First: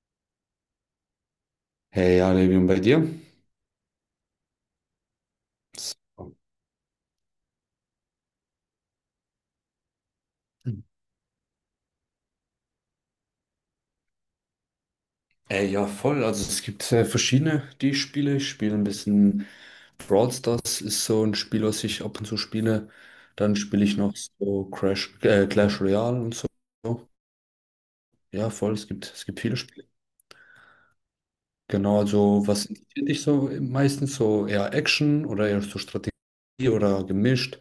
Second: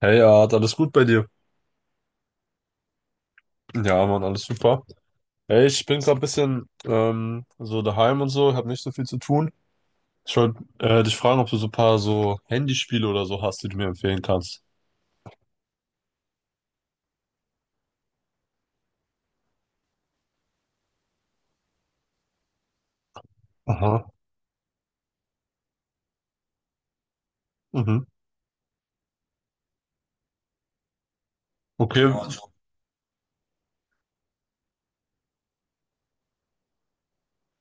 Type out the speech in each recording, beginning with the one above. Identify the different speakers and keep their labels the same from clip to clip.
Speaker 1: Hey, Art, alles gut bei dir?
Speaker 2: Hey, ja, Levi, und bei dir?
Speaker 1: Ja, Mann, alles super. Hey, ich bin gerade ein
Speaker 2: So.
Speaker 1: bisschen so daheim und so, habe nicht so viel zu tun. Ich wollte
Speaker 2: Hm.
Speaker 1: dich fragen, ob du so ein paar so Handyspiele oder so hast, die du mir empfehlen kannst.
Speaker 2: Ja, voll. Also es gibt verschiedene, die ich spiele. Ich spiele ein bisschen Brawl Stars, ist so ein Spiel, was ich ab und zu spiele. Dann spiele ich
Speaker 1: Aha.
Speaker 2: noch so Clash Royale und so.
Speaker 1: Mhm.
Speaker 2: Ja, voll. Es gibt viele Spiele. Genau,
Speaker 1: Okay.
Speaker 2: also was interessiert dich so meistens? So eher Action oder eher so Strategie oder gemischt?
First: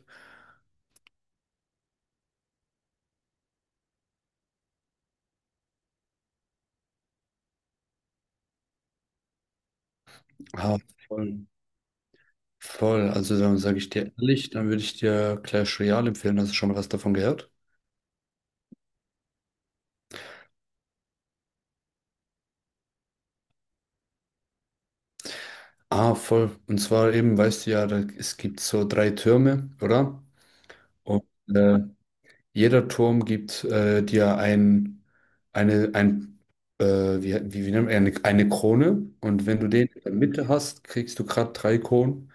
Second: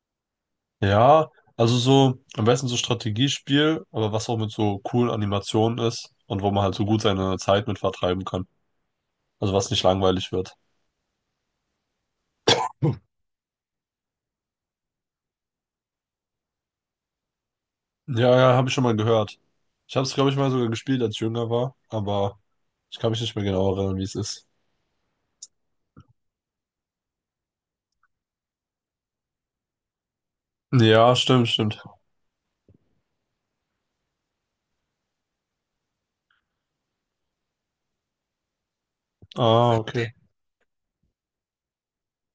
Speaker 1: Ja, also so am besten so Strategiespiel, aber was auch mit so coolen Animationen ist und wo man halt so gut seine Zeit mit vertreiben kann. Also was nicht langweilig wird.
Speaker 2: Ah, voll.
Speaker 1: Hm.
Speaker 2: Voll. Also dann sage ich dir ehrlich, dann würde ich dir Clash Royale empfehlen. Hast du schon mal was davon gehört?
Speaker 1: Ja, ja, habe ich schon mal gehört. Ich habe es, glaube ich, mal sogar gespielt, als ich jünger war, aber ich kann mich nicht mehr genau erinnern, wie es ist.
Speaker 2: Ah, voll. Und zwar eben, weißt du ja, da, es gibt so drei Türme, oder?
Speaker 1: Ja,
Speaker 2: Und
Speaker 1: stimmt,
Speaker 2: äh,
Speaker 1: stimmt.
Speaker 2: jeder Turm gibt dir eine, ein, wie nennt man, eine Krone. Und wenn du
Speaker 1: Ah,
Speaker 2: den in der
Speaker 1: okay.
Speaker 2: Mitte hast, kriegst du gerade drei Kronen.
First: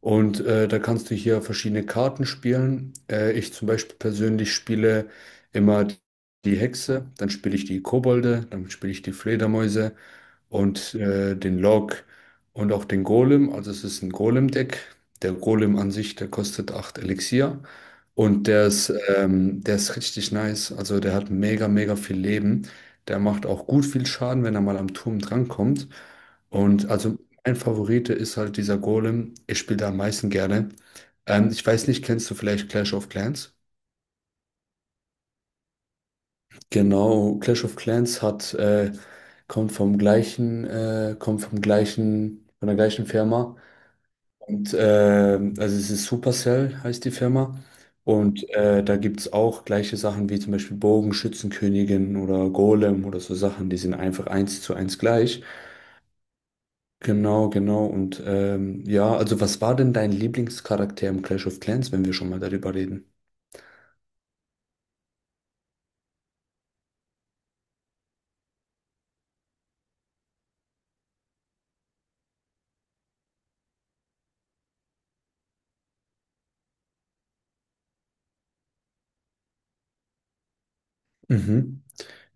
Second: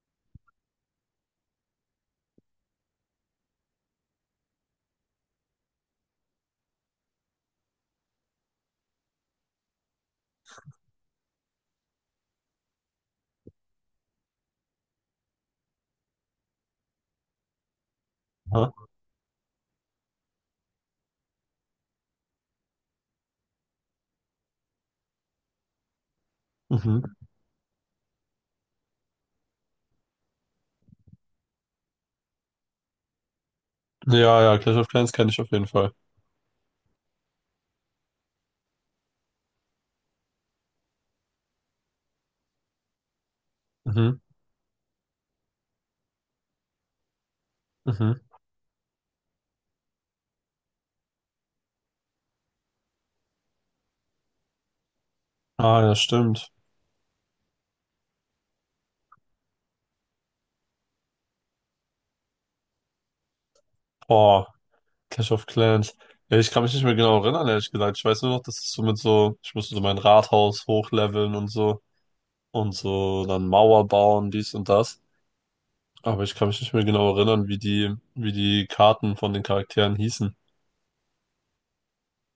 Speaker 2: Und da kannst du hier verschiedene Karten spielen. Ich zum Beispiel persönlich spiele immer die Hexe, dann spiele ich die Kobolde, dann spiele ich die Fledermäuse und den Log und auch den Golem. Also es ist ein Golem-Deck. Der Golem an sich, der kostet 8 Elixier. Und der
Speaker 1: Okay.
Speaker 2: ist, ähm, der ist richtig nice. Also der hat mega, mega viel Leben. Der macht auch gut viel Schaden, wenn er mal am Turm drankommt. Und
Speaker 1: Mhm.
Speaker 2: also mein Favorite ist halt dieser Golem. Ich spiele da am meisten gerne. Ich weiß nicht, kennst du vielleicht Clash of Clans?
Speaker 1: Ja, ja, Clash of Clans kenne ich auf jeden Fall.
Speaker 2: Genau, Clash of Clans hat, kommt vom gleichen, von der gleichen Firma.
Speaker 1: Mhm.
Speaker 2: Und also es ist Supercell, heißt die Firma.
Speaker 1: Mhm.
Speaker 2: Und da gibt es auch gleiche Sachen wie zum Beispiel Bogen, Schützenkönigin oder Golem oder so Sachen, die sind einfach eins zu eins gleich.
Speaker 1: Ah, ja, stimmt.
Speaker 2: Genau, genau. Und ja, also was war denn dein Lieblingscharakter im Clash of Clans, wenn wir schon mal darüber reden?
Speaker 1: Boah, Clash of Clans. Ja, ich kann mich nicht mehr genau erinnern, ehrlich gesagt. Ich weiß nur noch, dass es so mit so, ich musste so mein Rathaus hochleveln und so dann Mauer bauen, dies und das. Aber ich kann mich nicht mehr genau erinnern, wie die Karten von den Charakteren hießen.
Speaker 2: Mhm.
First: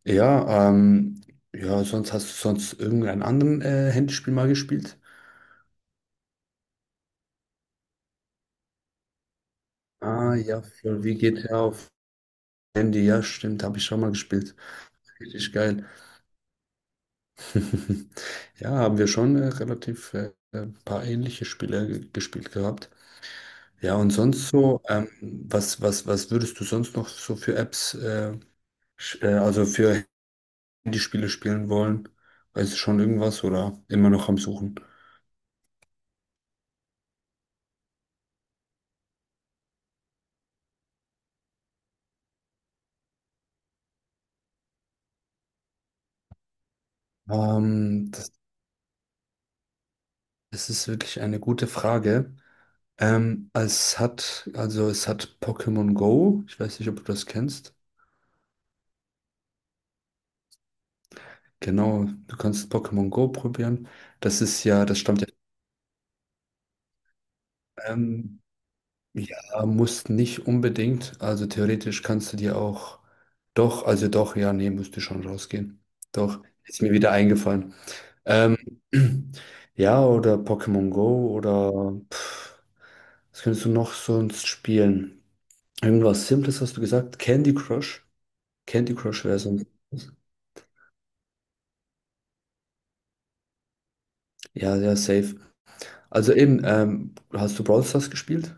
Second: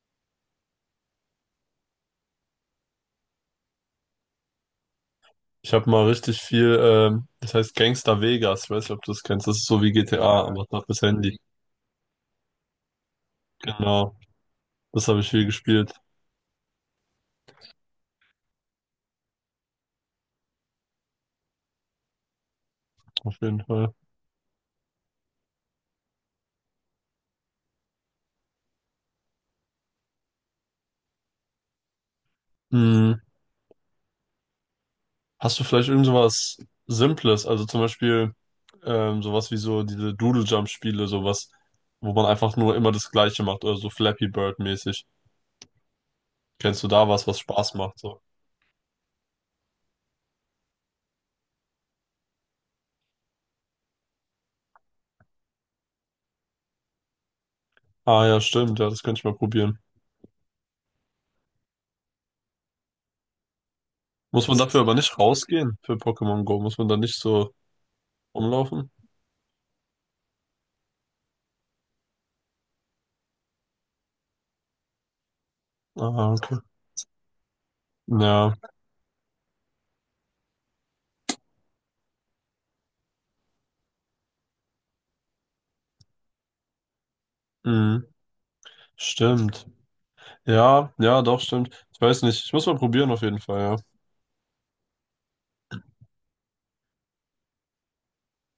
Speaker 2: Ja, ja, sonst hast du sonst irgendeinen anderen Handyspiel mal gespielt?
Speaker 1: Ich habe mal richtig viel, das heißt Gangster Vegas. Ich weiß nicht, ob du das kennst. Das ist so wie GTA.
Speaker 2: Ah,
Speaker 1: Ja,
Speaker 2: ja,
Speaker 1: aber auf das
Speaker 2: für wie
Speaker 1: Handy.
Speaker 2: GTA auf Handy, ja, stimmt, habe ich schon mal
Speaker 1: Genau.
Speaker 2: gespielt.
Speaker 1: Das habe ich viel
Speaker 2: Richtig geil.
Speaker 1: gespielt,
Speaker 2: Ja, haben wir schon relativ ein paar ähnliche Spiele gespielt gehabt.
Speaker 1: auf jeden Fall.
Speaker 2: Ja, und sonst so, was würdest du sonst noch so also für Handyspiele spielen wollen? Weißt du schon
Speaker 1: Hm.
Speaker 2: irgendwas oder immer noch am Suchen?
Speaker 1: Hast du vielleicht irgend sowas Simples, also zum Beispiel sowas wie so diese Doodle-Jump-Spiele, sowas, wo man einfach nur immer das Gleiche macht oder so Flappy Bird-mäßig. Kennst du da was, was Spaß macht?
Speaker 2: Ähm,
Speaker 1: So.
Speaker 2: das, das ist wirklich eine gute Frage. Also es hat Pokémon Go. Ich weiß nicht, ob du das kennst.
Speaker 1: Ah, ja, stimmt, ja, das könnte ich mal probieren.
Speaker 2: Genau, du kannst Pokémon Go probieren. Das
Speaker 1: Muss man
Speaker 2: ist
Speaker 1: dafür
Speaker 2: ja,
Speaker 1: aber
Speaker 2: das
Speaker 1: nicht
Speaker 2: stammt ja.
Speaker 1: rausgehen für Pokémon Go? Muss man da nicht so
Speaker 2: Ähm,
Speaker 1: rumlaufen?
Speaker 2: ja, musst nicht unbedingt. Also theoretisch kannst du dir auch. Doch, also doch, ja, nee, müsste schon rausgehen.
Speaker 1: Ah,
Speaker 2: Doch,
Speaker 1: okay.
Speaker 2: ist mir wieder eingefallen.
Speaker 1: Ja,
Speaker 2: Ähm, ja, oder Pokémon Go oder was könntest du noch sonst spielen? Irgendwas Simples hast du gesagt? Candy
Speaker 1: hm,
Speaker 2: Crush? Candy Crush wäre so ein.
Speaker 1: stimmt. Ja, ja, doch, stimmt. Ich weiß nicht, ich muss mal probieren auf jeden Fall, ja.
Speaker 2: Ja, ja, safe. Also eben, hast du Brawl Stars gespielt?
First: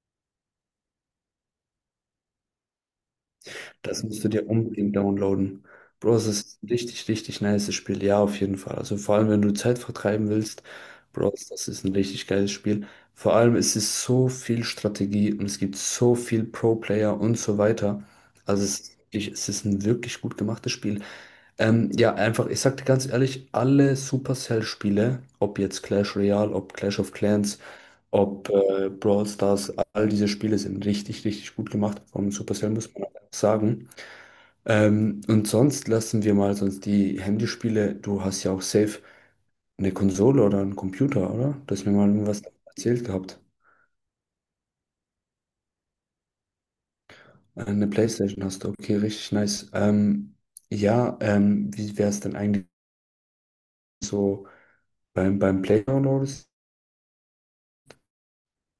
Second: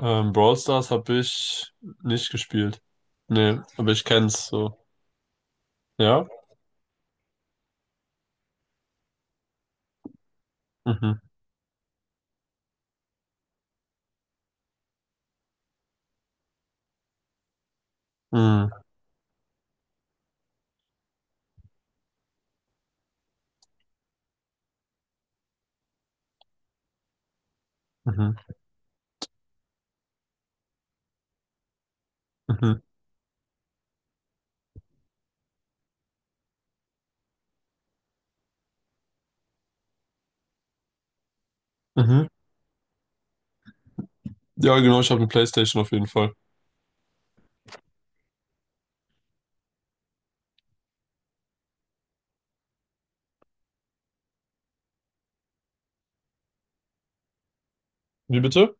Speaker 1: Brawl Stars habe ich nicht gespielt. Nee, aber
Speaker 2: Das
Speaker 1: ich
Speaker 2: musst du
Speaker 1: kenn's
Speaker 2: dir
Speaker 1: so.
Speaker 2: unbedingt downloaden. Bro,
Speaker 1: Ja?
Speaker 2: es ist ein richtig, richtig nices Spiel. Ja, auf jeden Fall. Also vor allem, wenn du Zeit vertreiben willst,
Speaker 1: Mhm.
Speaker 2: Bro, das ist ein richtig geiles Spiel. Vor allem, es ist so viel Strategie und es gibt so viel Pro-Player und so weiter. Also
Speaker 1: Mhm.
Speaker 2: es ist ein wirklich gut gemachtes Spiel. Ja, einfach, ich sag dir ganz ehrlich, alle Supercell-Spiele, ob jetzt Clash Royale, ob Clash of Clans,
Speaker 1: Mhm.
Speaker 2: ob Brawl Stars, all diese Spiele sind richtig, richtig gut gemacht von Supercell,
Speaker 1: Mhm.
Speaker 2: muss man einfach sagen. Und sonst lassen wir mal sonst die Handyspiele, du hast ja auch safe eine Konsole oder einen Computer, oder? Du hast mir mal
Speaker 1: Mhm.
Speaker 2: irgendwas erzählt gehabt.
Speaker 1: Ja, genau, ich habe eine PlayStation auf jeden Fall.
Speaker 2: Eine PlayStation hast du, okay, richtig nice. Ja, wie wäre es denn eigentlich so beim Playground-Modus?
Speaker 1: Wie bitte?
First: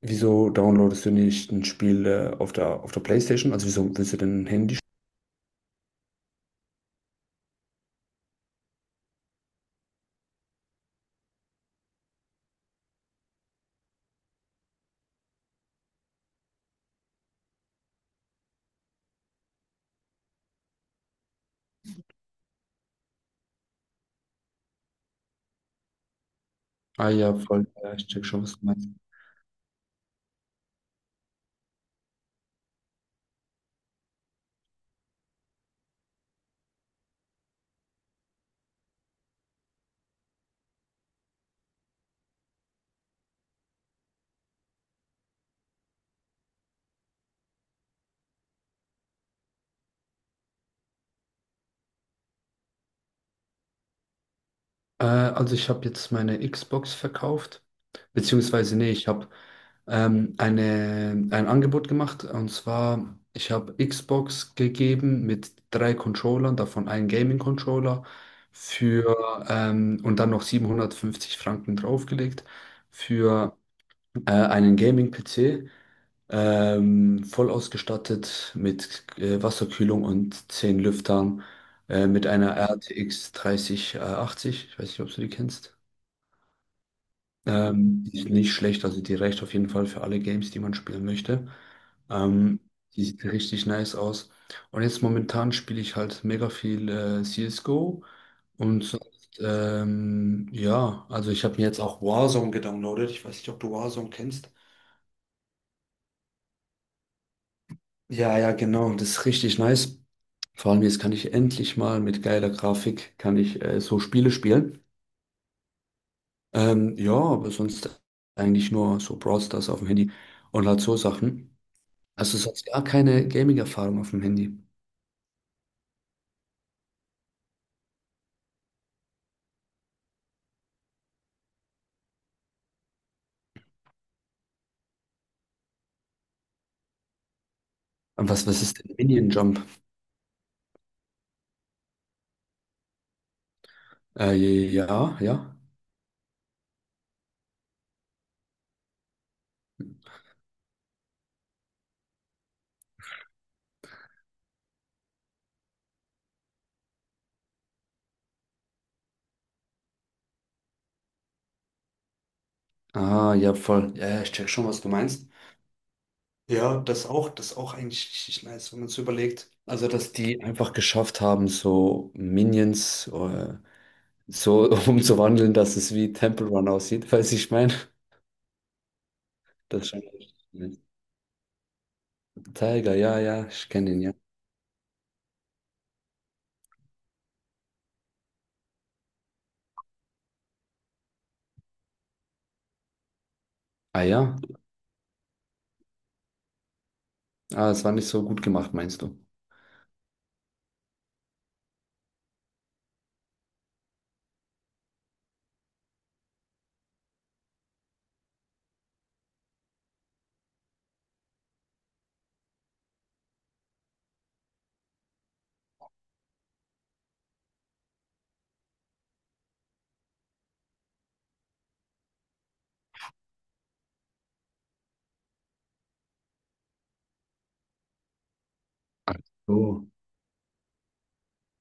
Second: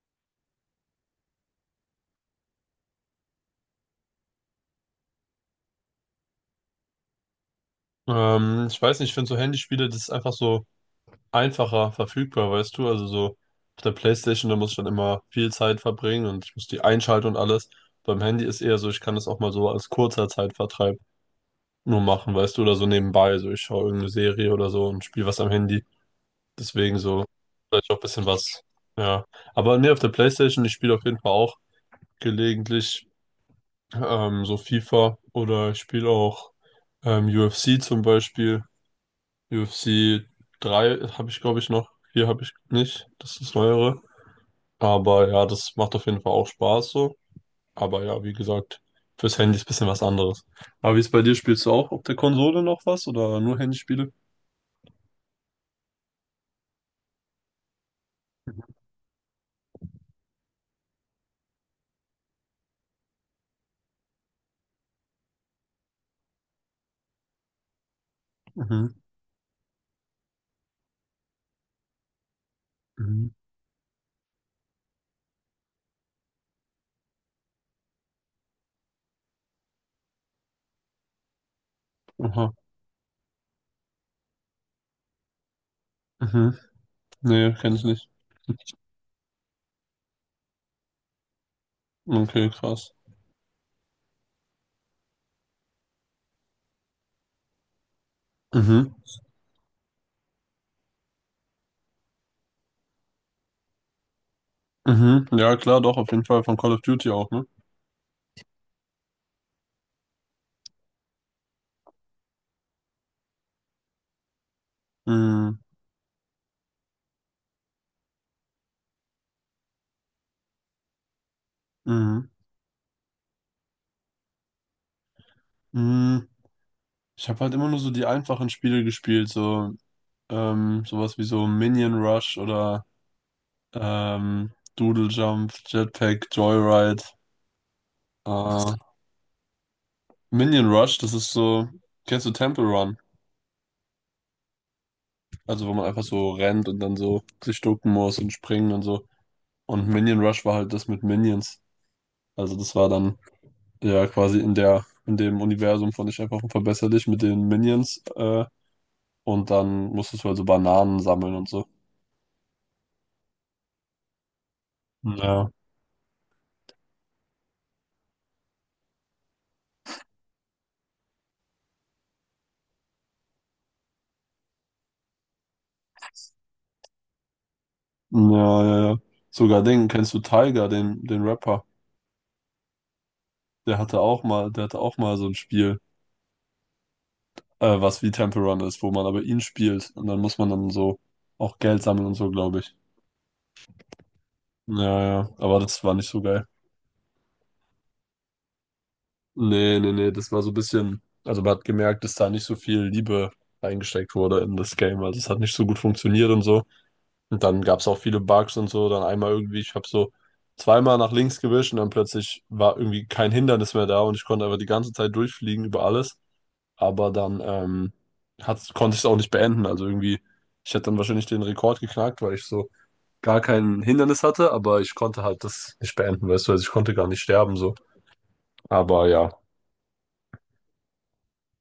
Speaker 2: Wieso downloadest du nicht ein Spiel auf der PlayStation? Also wieso willst du denn ein Handy?
Speaker 1: Ich weiß nicht, ich finde so Handyspiele, das ist einfach so einfacher verfügbar, weißt du? Also so auf der PlayStation, da muss ich dann immer viel Zeit verbringen und ich muss die einschalten und alles. Beim Handy ist eher so, ich kann das auch mal so als kurzer Zeitvertreib nur machen, weißt du, oder so nebenbei. So, ich schaue irgendeine Serie oder so und spiele was am Handy. Deswegen
Speaker 2: Ah
Speaker 1: so,
Speaker 2: ja, voll.
Speaker 1: vielleicht
Speaker 2: Ja,
Speaker 1: auch ein
Speaker 2: ich check
Speaker 1: bisschen
Speaker 2: schon, was
Speaker 1: was.
Speaker 2: du meinst.
Speaker 1: Ja. Aber nee, auf der PlayStation, ich spiele auf jeden Fall auch gelegentlich so FIFA oder ich spiele auch UFC zum Beispiel. UFC 3 habe ich, glaube ich, noch. 4 habe ich nicht. Das ist das Neuere. Aber ja, das macht auf jeden Fall auch Spaß so. Aber ja, wie gesagt, fürs Handy ist ein bisschen was anderes. Aber wie ist bei dir? Spielst du auch auf der Konsole noch was oder nur Handyspiele?
Speaker 2: Also ich habe jetzt meine Xbox verkauft. Beziehungsweise, nee, ich habe ein Angebot gemacht. Und zwar, ich habe Xbox gegeben mit drei Controllern, davon einen Gaming-Controller
Speaker 1: Mhm.
Speaker 2: für und dann noch 750 Franken draufgelegt
Speaker 1: Mhm.
Speaker 2: für einen Gaming-PC. Voll ausgestattet mit Wasserkühlung und 10 Lüftern, mit
Speaker 1: Aha.
Speaker 2: einer RTX 3080. Ich weiß nicht, ob du die kennst.
Speaker 1: Mhm. Nee, kenne ich
Speaker 2: Ähm,
Speaker 1: nicht.
Speaker 2: die ist nicht schlecht, also die reicht auf jeden Fall für alle Games, die man spielen möchte.
Speaker 1: Okay,
Speaker 2: Ähm,
Speaker 1: krass.
Speaker 2: die sieht richtig nice aus. Und jetzt momentan spiele ich halt mega viel CSGO und
Speaker 1: Mhm.
Speaker 2: sonst, ja, also ich habe mir jetzt auch Warzone gedownloadet. Ich weiß nicht, ob du Warzone kennst.
Speaker 1: Mhm. Ja, klar, doch, auf jeden Fall von Call of Duty auch, ne?
Speaker 2: Ja, ja, genau, das ist richtig nice. Vor allem jetzt kann ich endlich mal mit geiler Grafik, kann ich so Spiele spielen.
Speaker 1: Mhm.
Speaker 2: Ja, aber sonst eigentlich nur so Brawl Stars auf dem Handy und halt so Sachen.
Speaker 1: Mhm.
Speaker 2: Also sonst gar keine Gaming-Erfahrung auf dem Handy.
Speaker 1: Mhm. Ich habe halt immer nur so die einfachen Spiele gespielt, so sowas wie so Minion Rush oder ähm, Doodle Jump, Jetpack, Joyride.
Speaker 2: Und was
Speaker 1: Äh,
Speaker 2: ist denn Minion Jump?
Speaker 1: Minion Rush, das ist so, kennst du Temple Run?
Speaker 2: Äh, ja, ja.
Speaker 1: Also wo man einfach so rennt und dann so sich ducken muss und springen und so. Und Minion Rush war halt das mit Minions. Also das war dann ja, quasi in dem Universum von Ich einfach unverbesserlich dich mit den Minions, und dann musstest du also Bananen sammeln und so.
Speaker 2: Ah, ja, voll. Ja, ja, ich check schon, was du meinst.
Speaker 1: Ja.
Speaker 2: Ja, das auch eigentlich richtig nice, wenn man es überlegt. Also, dass die einfach geschafft haben, so Minions, so umzuwandeln, dass es wie Temple Run aussieht, falls ich meine.
Speaker 1: Ja, ja, ja. Sogar
Speaker 2: Das
Speaker 1: den,
Speaker 2: ist schon
Speaker 1: kennst du Tiger, den Rapper?
Speaker 2: Tiger, ja, ja, ich
Speaker 1: Der
Speaker 2: kenne
Speaker 1: hatte
Speaker 2: ihn, ja.
Speaker 1: auch mal, der hatte auch mal so ein Spiel, was wie Temple Run ist, wo man aber ihn spielt und dann muss man dann so auch Geld sammeln und so, glaube ich.
Speaker 2: Ah ja,
Speaker 1: Ja, ja, aber das war nicht so geil.
Speaker 2: es war nicht so gut gemacht, meinst du?
Speaker 1: Nee, nee, nee, das war so ein bisschen, also man hat gemerkt, dass da nicht so viel Liebe reingesteckt wurde in das Game, also es hat nicht so gut funktioniert und so. Und dann gab es auch viele Bugs und so. Dann einmal irgendwie, ich habe so zweimal nach links gewischt und dann plötzlich war irgendwie kein Hindernis mehr da und ich konnte einfach die ganze Zeit durchfliegen über alles. Aber dann hat's, konnte ich es auch nicht beenden. Also irgendwie, ich hätte dann wahrscheinlich den Rekord geknackt, weil ich so gar kein Hindernis hatte, aber ich konnte halt das nicht beenden, weißt du, also ich konnte gar nicht sterben so. Aber
Speaker 2: Ach
Speaker 1: ja.
Speaker 2: so.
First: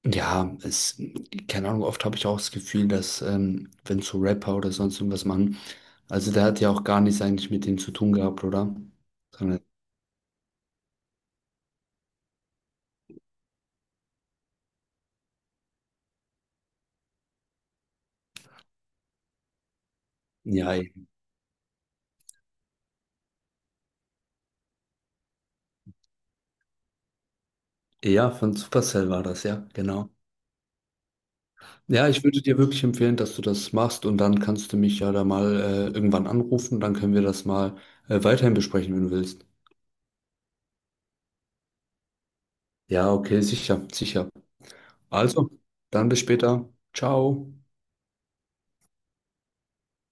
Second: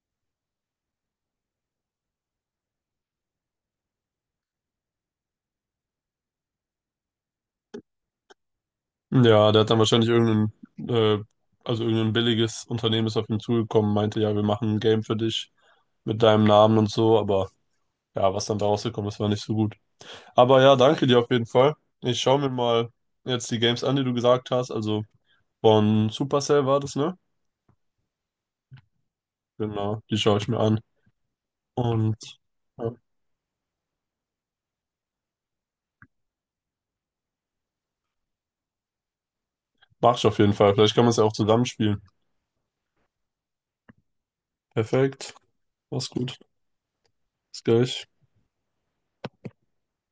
Speaker 2: Ja, keine Ahnung, oft habe ich auch das Gefühl, dass, wenn so Rapper oder sonst irgendwas machen, also der hat ja auch gar nichts eigentlich mit dem zu tun gehabt, oder?
Speaker 1: Ja,
Speaker 2: Sondern,
Speaker 1: der hat dann wahrscheinlich irgendein, äh, also irgendein billiges Unternehmen ist auf ihn zugekommen, meinte, ja, wir machen ein Game für dich mit deinem Namen und so, aber. Ja, was dann da rausgekommen ist, war nicht so gut. Aber
Speaker 2: ja,
Speaker 1: ja, danke
Speaker 2: eben.
Speaker 1: dir auf jeden Fall. Ich schaue mir mal jetzt die Games an, die du gesagt hast. Also von Supercell war das, ne?
Speaker 2: Ja, von Supercell war das, ja,
Speaker 1: Genau,
Speaker 2: genau.
Speaker 1: die schaue ich mir an.
Speaker 2: Ja,
Speaker 1: Und
Speaker 2: ich würde dir wirklich
Speaker 1: ja,
Speaker 2: empfehlen, dass du das machst und dann kannst du mich ja da mal irgendwann anrufen, dann können wir das mal weiterhin besprechen, wenn du willst.
Speaker 1: mach ich auf jeden Fall. Vielleicht kann man es ja auch zusammenspielen.
Speaker 2: Ja, okay, sicher, sicher.
Speaker 1: Perfekt.
Speaker 2: Also,
Speaker 1: Mach's
Speaker 2: dann bis
Speaker 1: gut.
Speaker 2: später. Ciao.
Speaker 1: Bis gleich.